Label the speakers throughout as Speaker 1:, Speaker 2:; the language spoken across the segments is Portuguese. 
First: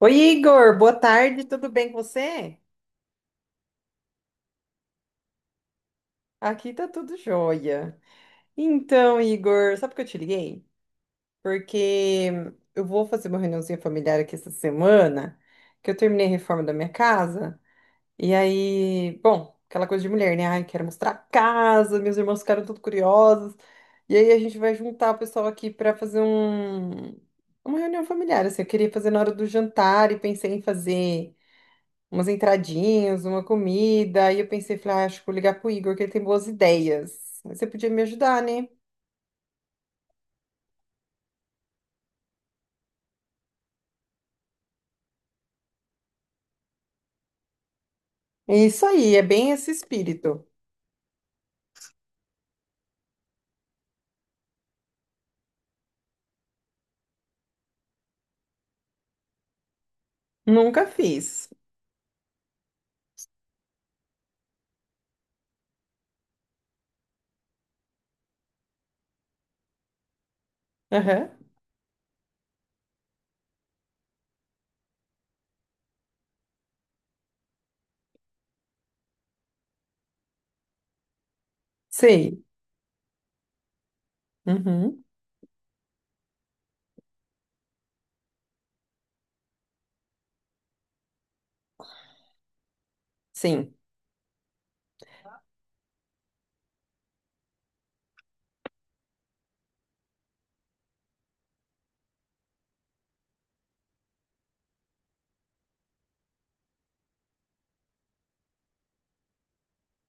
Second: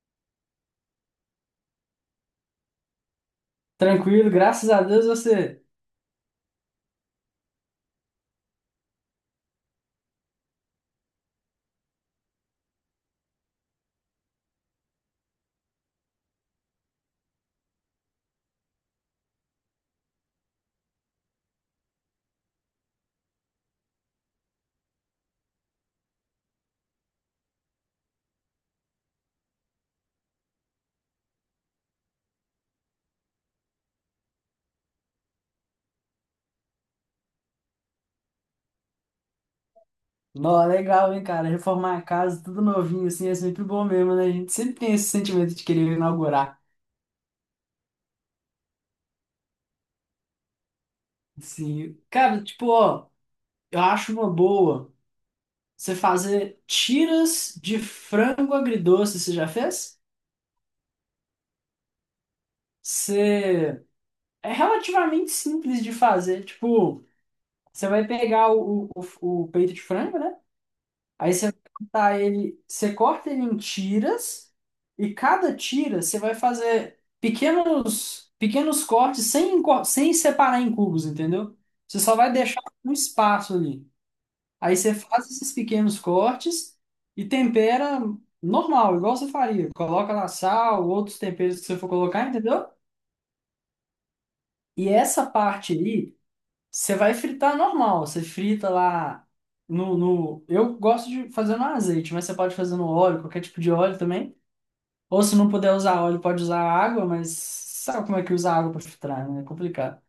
Speaker 1: Oi, Igor, boa tarde, tudo bem com você?
Speaker 2: Tranquilo, graças a Deus você.
Speaker 1: Aqui tá tudo jóia. Então, Igor, sabe por que eu te liguei? Porque eu vou fazer uma reuniãozinha familiar aqui essa semana, que eu terminei a reforma da minha casa, e aí, bom, aquela coisa de mulher, né? Ai, quero mostrar a casa, meus irmãos ficaram tudo curiosos, e aí a gente vai juntar o pessoal aqui para fazer uma reunião familiar, assim, eu queria fazer na hora do jantar e pensei em fazer umas entradinhas, uma comida. Aí eu pensei, falei, ah, acho que vou ligar pro Igor, que ele tem boas ideias. Você podia me ajudar, né?
Speaker 2: Nó, legal, hein, cara? Reformar a casa, tudo novinho, assim, é sempre bom mesmo, né? A gente sempre tem esse sentimento de querer inaugurar.
Speaker 1: É isso aí, é bem esse espírito.
Speaker 2: Assim, cara, tipo, ó, eu acho uma boa você fazer tiras de frango agridoce, você já fez?
Speaker 1: Nunca fiz.
Speaker 2: Você... É relativamente simples de fazer. Tipo, você vai pegar o peito de frango, né?
Speaker 1: Aham.
Speaker 2: Aí você vai cortar ele, você corta ele em tiras e cada tira você vai fazer pequenos cortes sem separar em cubos, entendeu? Você só vai
Speaker 1: Sei.
Speaker 2: deixar um espaço ali. Aí você
Speaker 1: Uhum.
Speaker 2: faz esses pequenos cortes e tempera normal, igual você faria. Coloca lá sal, outros temperos que você for colocar, entendeu?
Speaker 1: Sim.
Speaker 2: E essa parte aí você vai fritar normal, você frita lá no... Eu gosto de fazer no azeite, mas você pode fazer no óleo, qualquer tipo de óleo também. Ou se não puder usar óleo, pode usar água, mas sabe como é que usa água para fritar, né? É complicado.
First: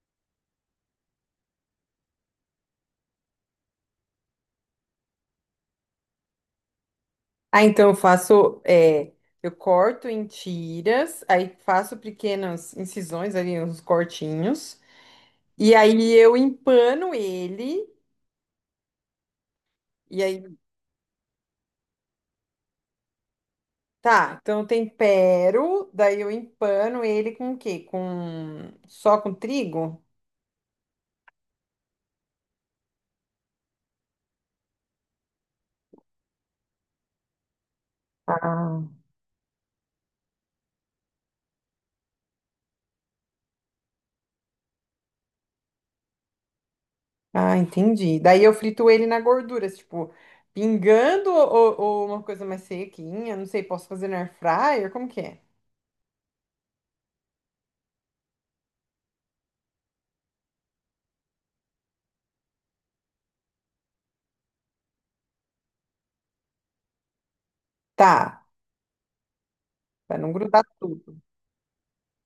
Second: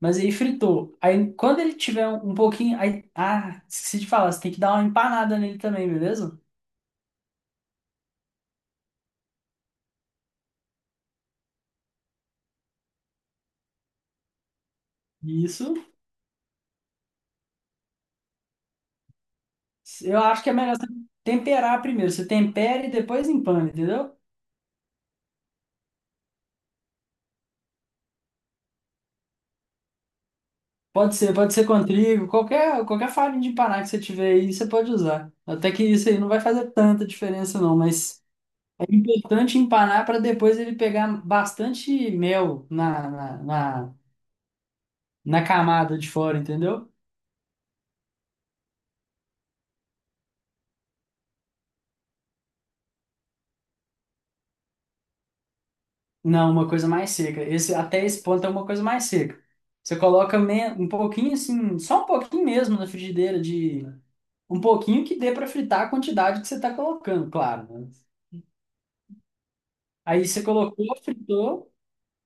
Speaker 2: Mas aí fritou. Aí quando ele tiver um pouquinho... Aí... esqueci de falar, você tem que dar uma empanada nele também, beleza?
Speaker 1: Ah, então eu faço, eu corto em tiras, aí faço pequenas incisões ali, uns cortinhos, e
Speaker 2: Isso.
Speaker 1: aí eu empano ele,
Speaker 2: Eu
Speaker 1: e
Speaker 2: acho que é melhor você temperar primeiro. Você tempera e depois empana, entendeu?
Speaker 1: tá, então eu tempero, daí eu empano ele com o quê? Só com trigo?
Speaker 2: Pode ser com trigo, qualquer farinha de paná que você tiver aí, você pode usar. Até que isso aí não vai fazer tanta diferença não, mas
Speaker 1: Ah,
Speaker 2: é importante empanar para depois ele pegar bastante mel na camada de fora, entendeu?
Speaker 1: ah, entendi. Daí eu frito ele na gordura, tipo, pingando ou uma coisa mais sequinha, não sei, posso fazer na air fryer, como que é?
Speaker 2: Não, uma coisa mais seca. Esse, até esse ponto é uma coisa mais seca. Você coloca um pouquinho assim, só um pouquinho mesmo na frigideira de... Um pouquinho que dê para fritar a quantidade que você está colocando, claro, né?
Speaker 1: Tá, pra
Speaker 2: Aí
Speaker 1: não
Speaker 2: você
Speaker 1: grudar
Speaker 2: colocou,
Speaker 1: tudo.
Speaker 2: fritou...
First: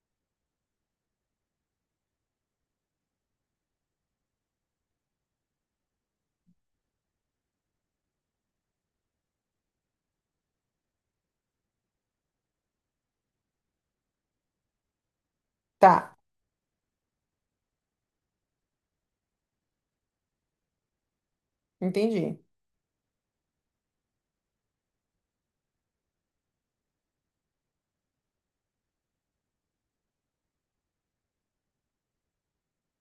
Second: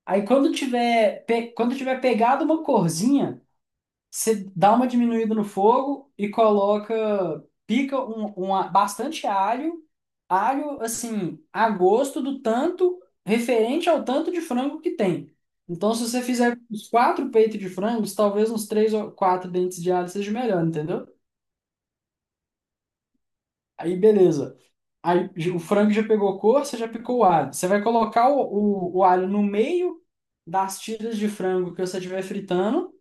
Speaker 2: Aí quando tiver, quando tiver pegado uma corzinha, você dá uma diminuída no fogo e coloca, pica bastante alho, alho assim, a gosto do tanto, referente ao tanto de frango que tem. Então,
Speaker 1: Tá,
Speaker 2: se você fizer uns quatro peitos de frangos, talvez uns três ou quatro dentes de alho seja melhor, entendeu?
Speaker 1: entendi.
Speaker 2: Aí, beleza. O frango já pegou cor, você já picou o alho. Você vai colocar o alho no meio das tiras de frango que você estiver fritando.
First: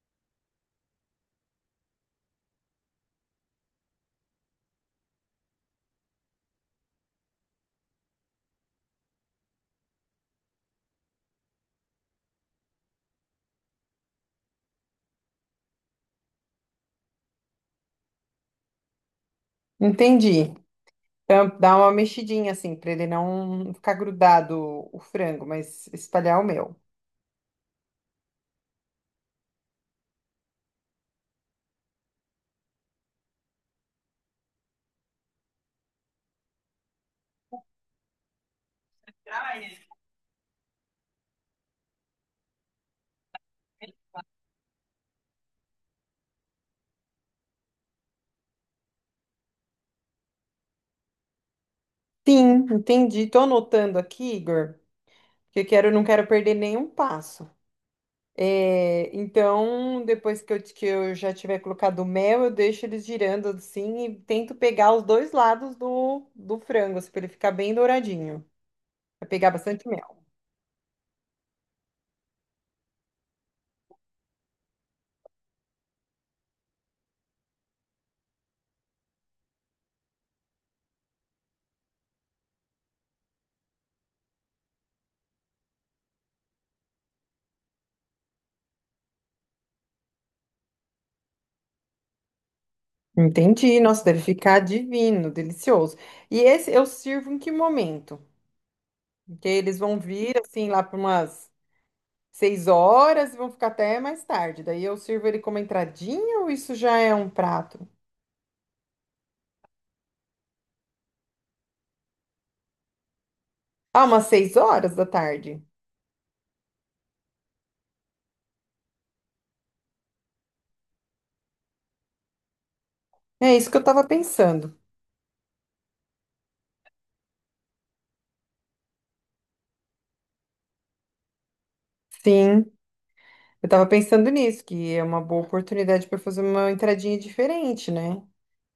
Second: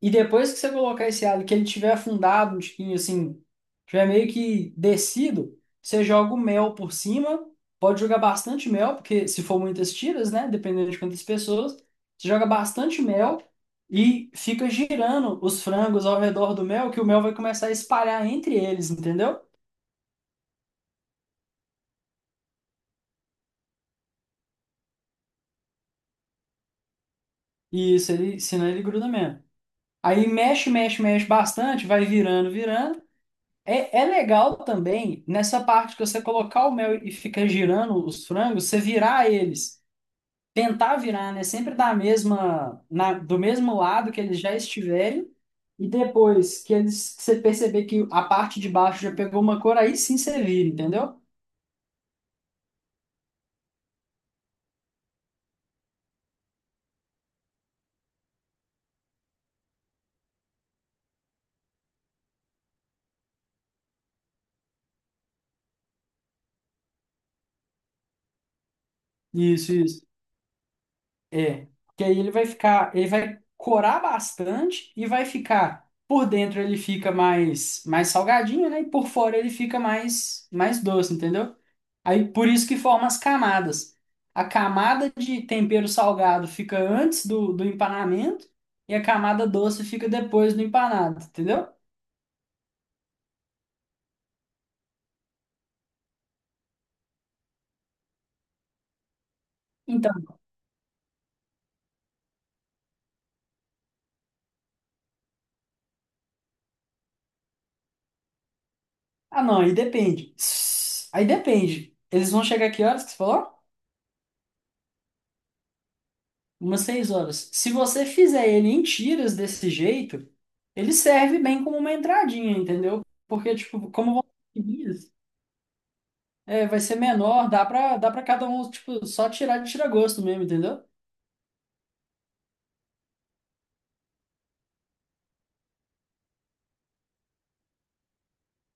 Speaker 2: E depois que você colocar esse alho, que ele tiver afundado um tiquinho assim, tiver meio que descido, você joga o mel por cima. Pode jogar bastante mel, porque se for muitas tiras, né? Dependendo de quantas pessoas, você joga bastante mel e fica girando os frangos ao redor do mel, que o mel vai começar a espalhar entre eles, entendeu?
Speaker 1: Entendi. Então, dá uma mexidinha assim, pra ele não ficar grudado o frango, mas espalhar o meu.
Speaker 2: E isso, ele, senão ele gruda mesmo. Aí mexe, mexe, mexe bastante, vai virando, virando. É, é legal também nessa parte que você colocar o mel e ficar girando os frangos, você virar eles, tentar virar, né? Sempre da mesma, do mesmo lado que eles já estiverem, e depois que eles que você perceber que a parte de baixo já pegou uma cor, aí sim você vira, entendeu?
Speaker 1: Sim, entendi. Tô anotando aqui, Igor, que eu quero, não quero perder nenhum passo. É, então, depois que eu já tiver colocado o mel, eu deixo eles girando assim e tento pegar os dois lados do frango, assim, para ele ficar bem douradinho. Vai pegar
Speaker 2: Isso,
Speaker 1: bastante
Speaker 2: isso.
Speaker 1: mel.
Speaker 2: É. Que aí ele vai ficar, ele vai corar bastante e vai ficar por dentro ele fica mais salgadinho, né? E por fora ele fica mais doce, entendeu? Aí por isso que forma as camadas. A camada de tempero salgado fica antes do empanamento e a camada doce fica depois do empanado, entendeu?
Speaker 1: Entendi. Nossa, deve ficar divino, delicioso. E esse eu sirvo em que momento? Porque eles vão
Speaker 2: Então,
Speaker 1: vir assim lá para umas 6 horas e vão ficar até mais tarde. Daí eu sirvo ele como entradinha ou isso já é um prato?
Speaker 2: ah não, aí depende. Aí depende. Eles vão chegar que horas que você falou?
Speaker 1: Ah, umas 6 horas da tarde.
Speaker 2: Umas 6 horas. Se você fizer ele em tiras desse jeito, ele serve bem como uma entradinha, entendeu?
Speaker 1: É
Speaker 2: Porque,
Speaker 1: isso que eu
Speaker 2: tipo,
Speaker 1: tava
Speaker 2: como vão ser
Speaker 1: pensando.
Speaker 2: seguidas, é, vai ser menor, dá pra cada um, tipo, só tirar de tira-gosto mesmo, entendeu?
Speaker 1: Sim, eu tava pensando nisso, que é uma boa oportunidade para fazer uma entradinha diferente, né?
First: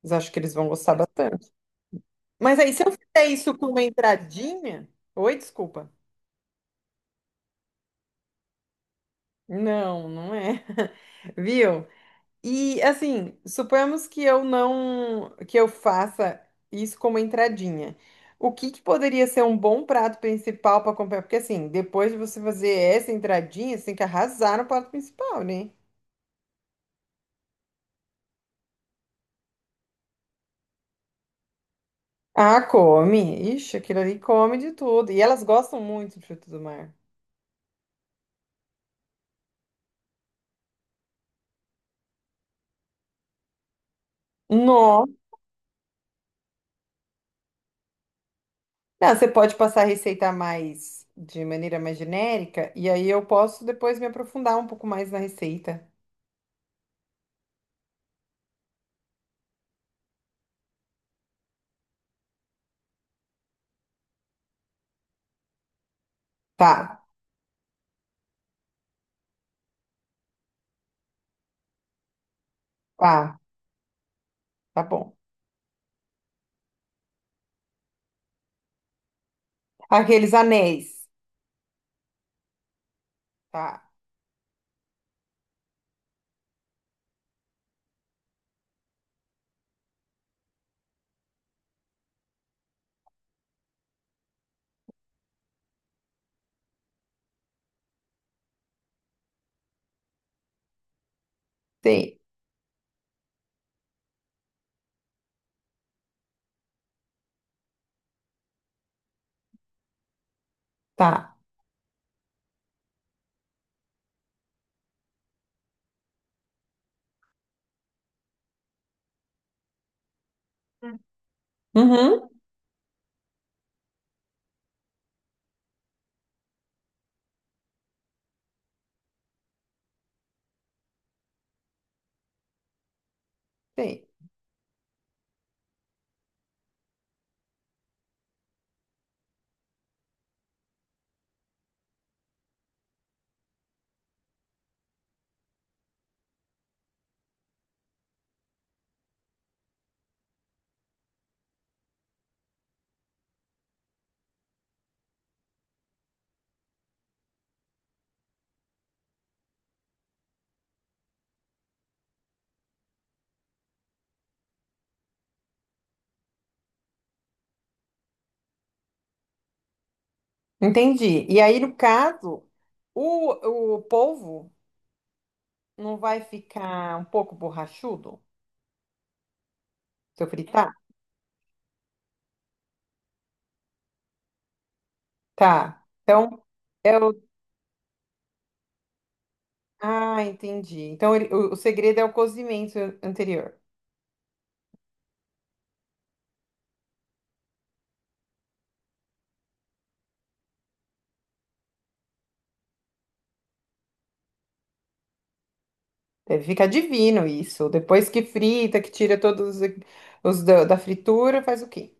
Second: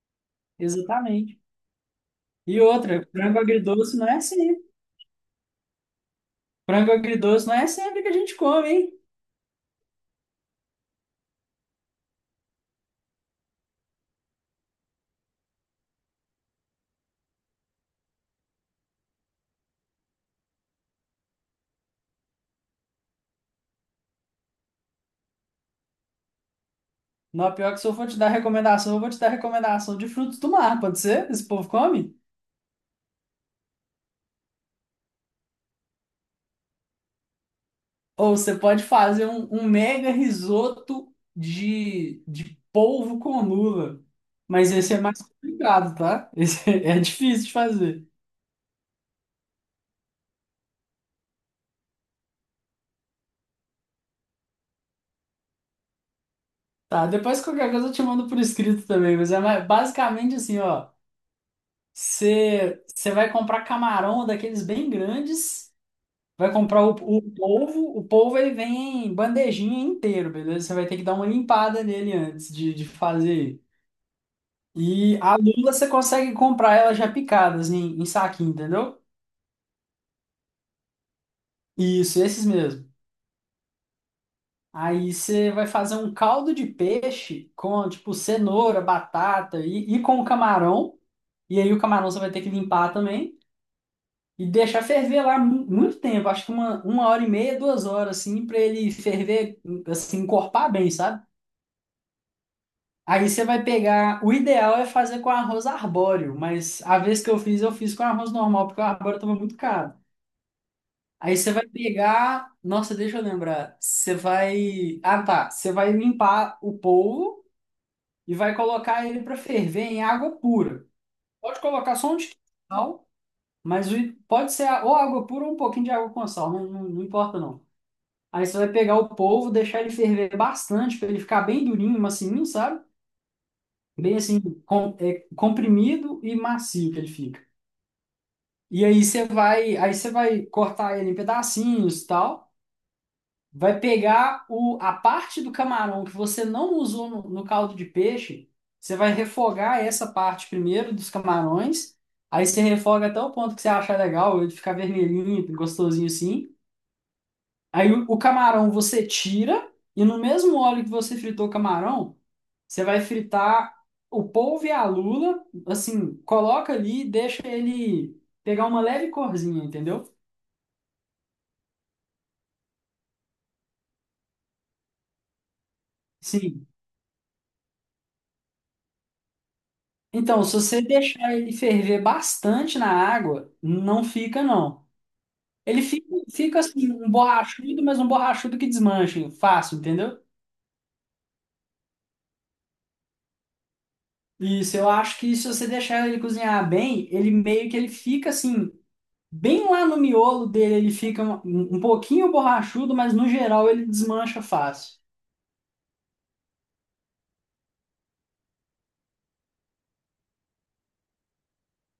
Speaker 1: Mas acho que eles vão gostar
Speaker 2: Exatamente.
Speaker 1: bastante. Mas
Speaker 2: E
Speaker 1: aí, se eu
Speaker 2: outra,
Speaker 1: fizer
Speaker 2: frango
Speaker 1: isso como
Speaker 2: agridoce não é assim.
Speaker 1: entradinha. Oi, desculpa.
Speaker 2: Frango agridoce não é sempre que a gente come, hein?
Speaker 1: Não, não é. Viu? E assim, suponhamos que eu não, que eu faça isso como entradinha. O que que poderia ser um bom prato principal para acompanhar? Porque assim, depois de você fazer essa entradinha, você tem que arrasar no prato principal, né?
Speaker 2: Não, pior que se eu for te dar recomendação, eu vou te dar recomendação de frutos do mar, pode ser? Esse povo come?
Speaker 1: Ah, come. Ixi, aquilo ali come de tudo. E elas gostam muito de frutos do mar.
Speaker 2: Ou você pode fazer um mega risoto de polvo com lula. Mas esse é
Speaker 1: Nossa.
Speaker 2: mais complicado, tá? Esse é difícil de fazer.
Speaker 1: Não, você pode passar a receita mais de maneira mais genérica, e aí eu posso depois me aprofundar um pouco mais na receita.
Speaker 2: Tá, depois qualquer coisa eu te mando por escrito também, mas basicamente assim, ó. Você vai comprar camarão daqueles bem grandes. Vai comprar o,
Speaker 1: Tá,
Speaker 2: o polvo, o polvo ele vem em bandejinha inteiro, beleza? Você vai ter que dar uma limpada nele antes de
Speaker 1: tá,
Speaker 2: fazer.
Speaker 1: tá bom.
Speaker 2: E a lula você consegue comprar ela já picada, assim, em saquinho, entendeu?
Speaker 1: Aqueles anéis.
Speaker 2: Isso, esses mesmo.
Speaker 1: Tá,
Speaker 2: Aí você vai fazer um caldo de peixe com, tipo, cenoura, batata e com camarão. E aí o camarão você vai ter que limpar também e deixar ferver lá muito tempo, acho que uma hora e meia, duas horas, assim, pra ele ferver, assim, encorpar bem, sabe?
Speaker 1: sei,
Speaker 2: Aí você vai pegar. O ideal é fazer com arroz arbóreo, mas a vez que eu fiz com arroz normal, porque o arbóreo tava muito caro.
Speaker 1: tá.
Speaker 2: Aí você vai pegar. Nossa, deixa eu lembrar. Você vai. Ah, tá. Você vai limpar o polvo e vai colocar ele para ferver em água pura. Pode colocar só um
Speaker 1: Uhum,
Speaker 2: tiquinho de sal, mas pode ser ou água pura ou um pouquinho de água com sal, não, não, não importa não. Aí você vai pegar o polvo, deixar ele ferver bastante, para ele ficar bem durinho, macinho, sabe?
Speaker 1: sei.
Speaker 2: Bem assim, é, comprimido e macio que ele fica. E aí você vai cortar ele em pedacinhos e tal. Vai pegar o, a parte do camarão que você não usou no caldo de peixe, você vai refogar essa parte primeiro dos camarões. Aí você refoga até o ponto que você achar legal, ele ficar vermelhinho, gostosinho assim. Aí o camarão você tira e no mesmo óleo que você fritou o camarão, você vai fritar o polvo e a lula, assim, coloca ali e deixa ele pegar uma leve corzinha, entendeu?
Speaker 1: Entendi. E aí, no caso, o polvo não vai
Speaker 2: Sim.
Speaker 1: ficar um pouco borrachudo se eu
Speaker 2: Então, se
Speaker 1: fritar?
Speaker 2: você deixar ele ferver bastante na água, não fica, não. Ele
Speaker 1: Tá.
Speaker 2: fica,
Speaker 1: Então,
Speaker 2: fica assim,
Speaker 1: é
Speaker 2: um
Speaker 1: o.
Speaker 2: borrachudo, mas um borrachudo que desmancha, fácil, entendeu?
Speaker 1: Ah, entendi. Então, ele- o segredo é o cozimento anterior.
Speaker 2: Isso, eu acho que se você deixar ele cozinhar bem, ele meio que ele fica assim, bem lá no miolo dele, ele fica um, um pouquinho borrachudo, mas no geral ele desmancha fácil.
Speaker 1: Deve ficar divino isso. Depois que frita, que tira todos os da fritura, faz o quê?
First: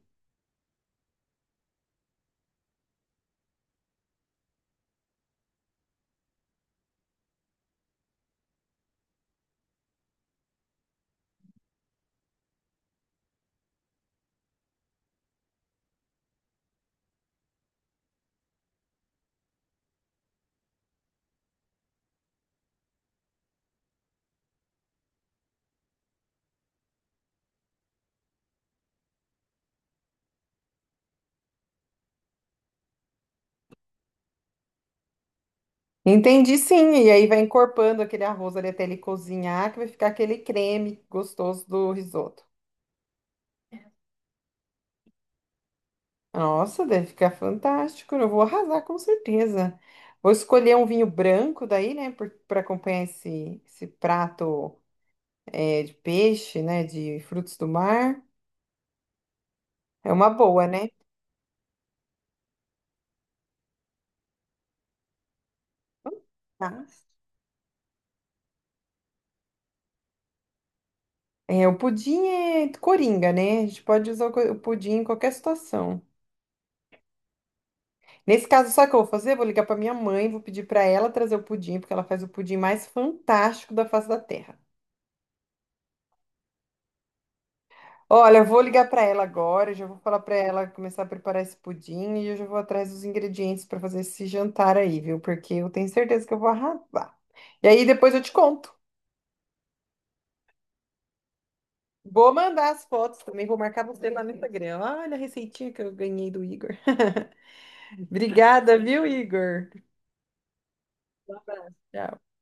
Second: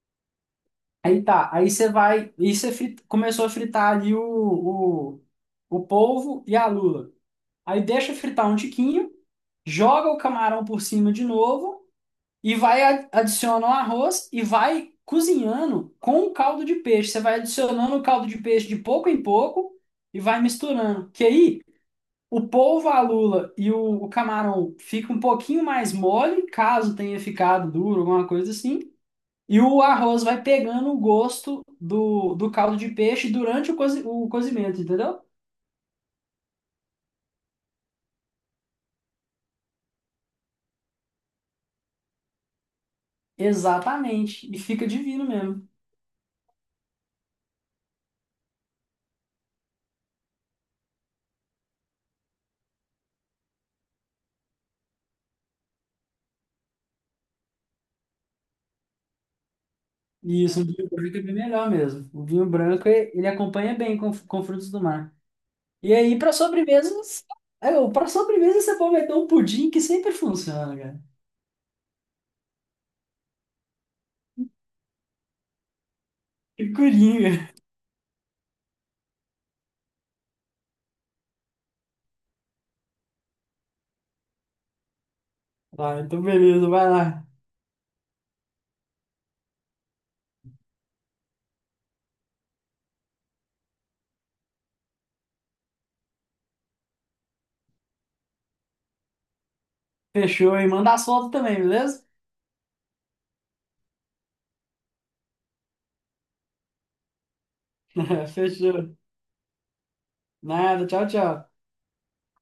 Speaker 2: Aí tá, aí você vai, e começou a fritar ali o, o polvo e a lula. Aí deixa fritar um tiquinho, joga o camarão por cima de novo e adiciona o arroz e vai cozinhando com o caldo de peixe. Você vai adicionando o caldo de peixe de pouco em pouco e vai misturando. Que aí o polvo, a lula e o camarão fica um pouquinho mais mole, caso tenha ficado duro, alguma coisa assim. E o arroz vai pegando o gosto do caldo de peixe durante o, o cozimento, entendeu?
Speaker 1: Entendi, sim. E aí vai encorpando aquele arroz ali até ele cozinhar, que vai ficar aquele creme gostoso do risoto.
Speaker 2: Exatamente. E fica divino mesmo.
Speaker 1: Nossa, deve ficar fantástico. Eu vou arrasar com certeza. Vou escolher um vinho branco daí, né, para acompanhar esse prato é, de peixe, né, de frutos do mar. É uma
Speaker 2: E isso, o
Speaker 1: boa,
Speaker 2: vinho
Speaker 1: né?
Speaker 2: branco é bem melhor mesmo. O vinho branco, ele acompanha bem com frutos do mar. E aí, para
Speaker 1: Tá?
Speaker 2: sobremesas, para sobremesa você pode meter um pudim que sempre funciona, cara.
Speaker 1: É, o pudim é coringa, né? A gente pode usar o co- o pudim em qualquer situação.
Speaker 2: Que coringa.
Speaker 1: Nesse caso, sabe o que eu vou fazer? Vou ligar para minha mãe, vou pedir para ela trazer o pudim, porque ela faz o pudim mais fantástico da face da terra.
Speaker 2: Ah, então beleza, vai lá.
Speaker 1: Olha, eu vou ligar para ela agora, já vou falar para ela começar a preparar esse pudim e eu já vou atrás dos ingredientes para fazer esse jantar aí, viu? Porque eu tenho certeza que eu vou arrasar. E aí depois eu te conto.
Speaker 2: Fechou, e manda as fotos também, beleza?
Speaker 1: Vou mandar as fotos também, vou marcar você lá no Instagram. Olha a receitinha que eu ganhei do Igor. Obrigada,
Speaker 2: Fechou.
Speaker 1: viu, Igor?
Speaker 2: Nada, tchau,
Speaker 1: Um
Speaker 2: tchau.
Speaker 1: abraço. Tchau.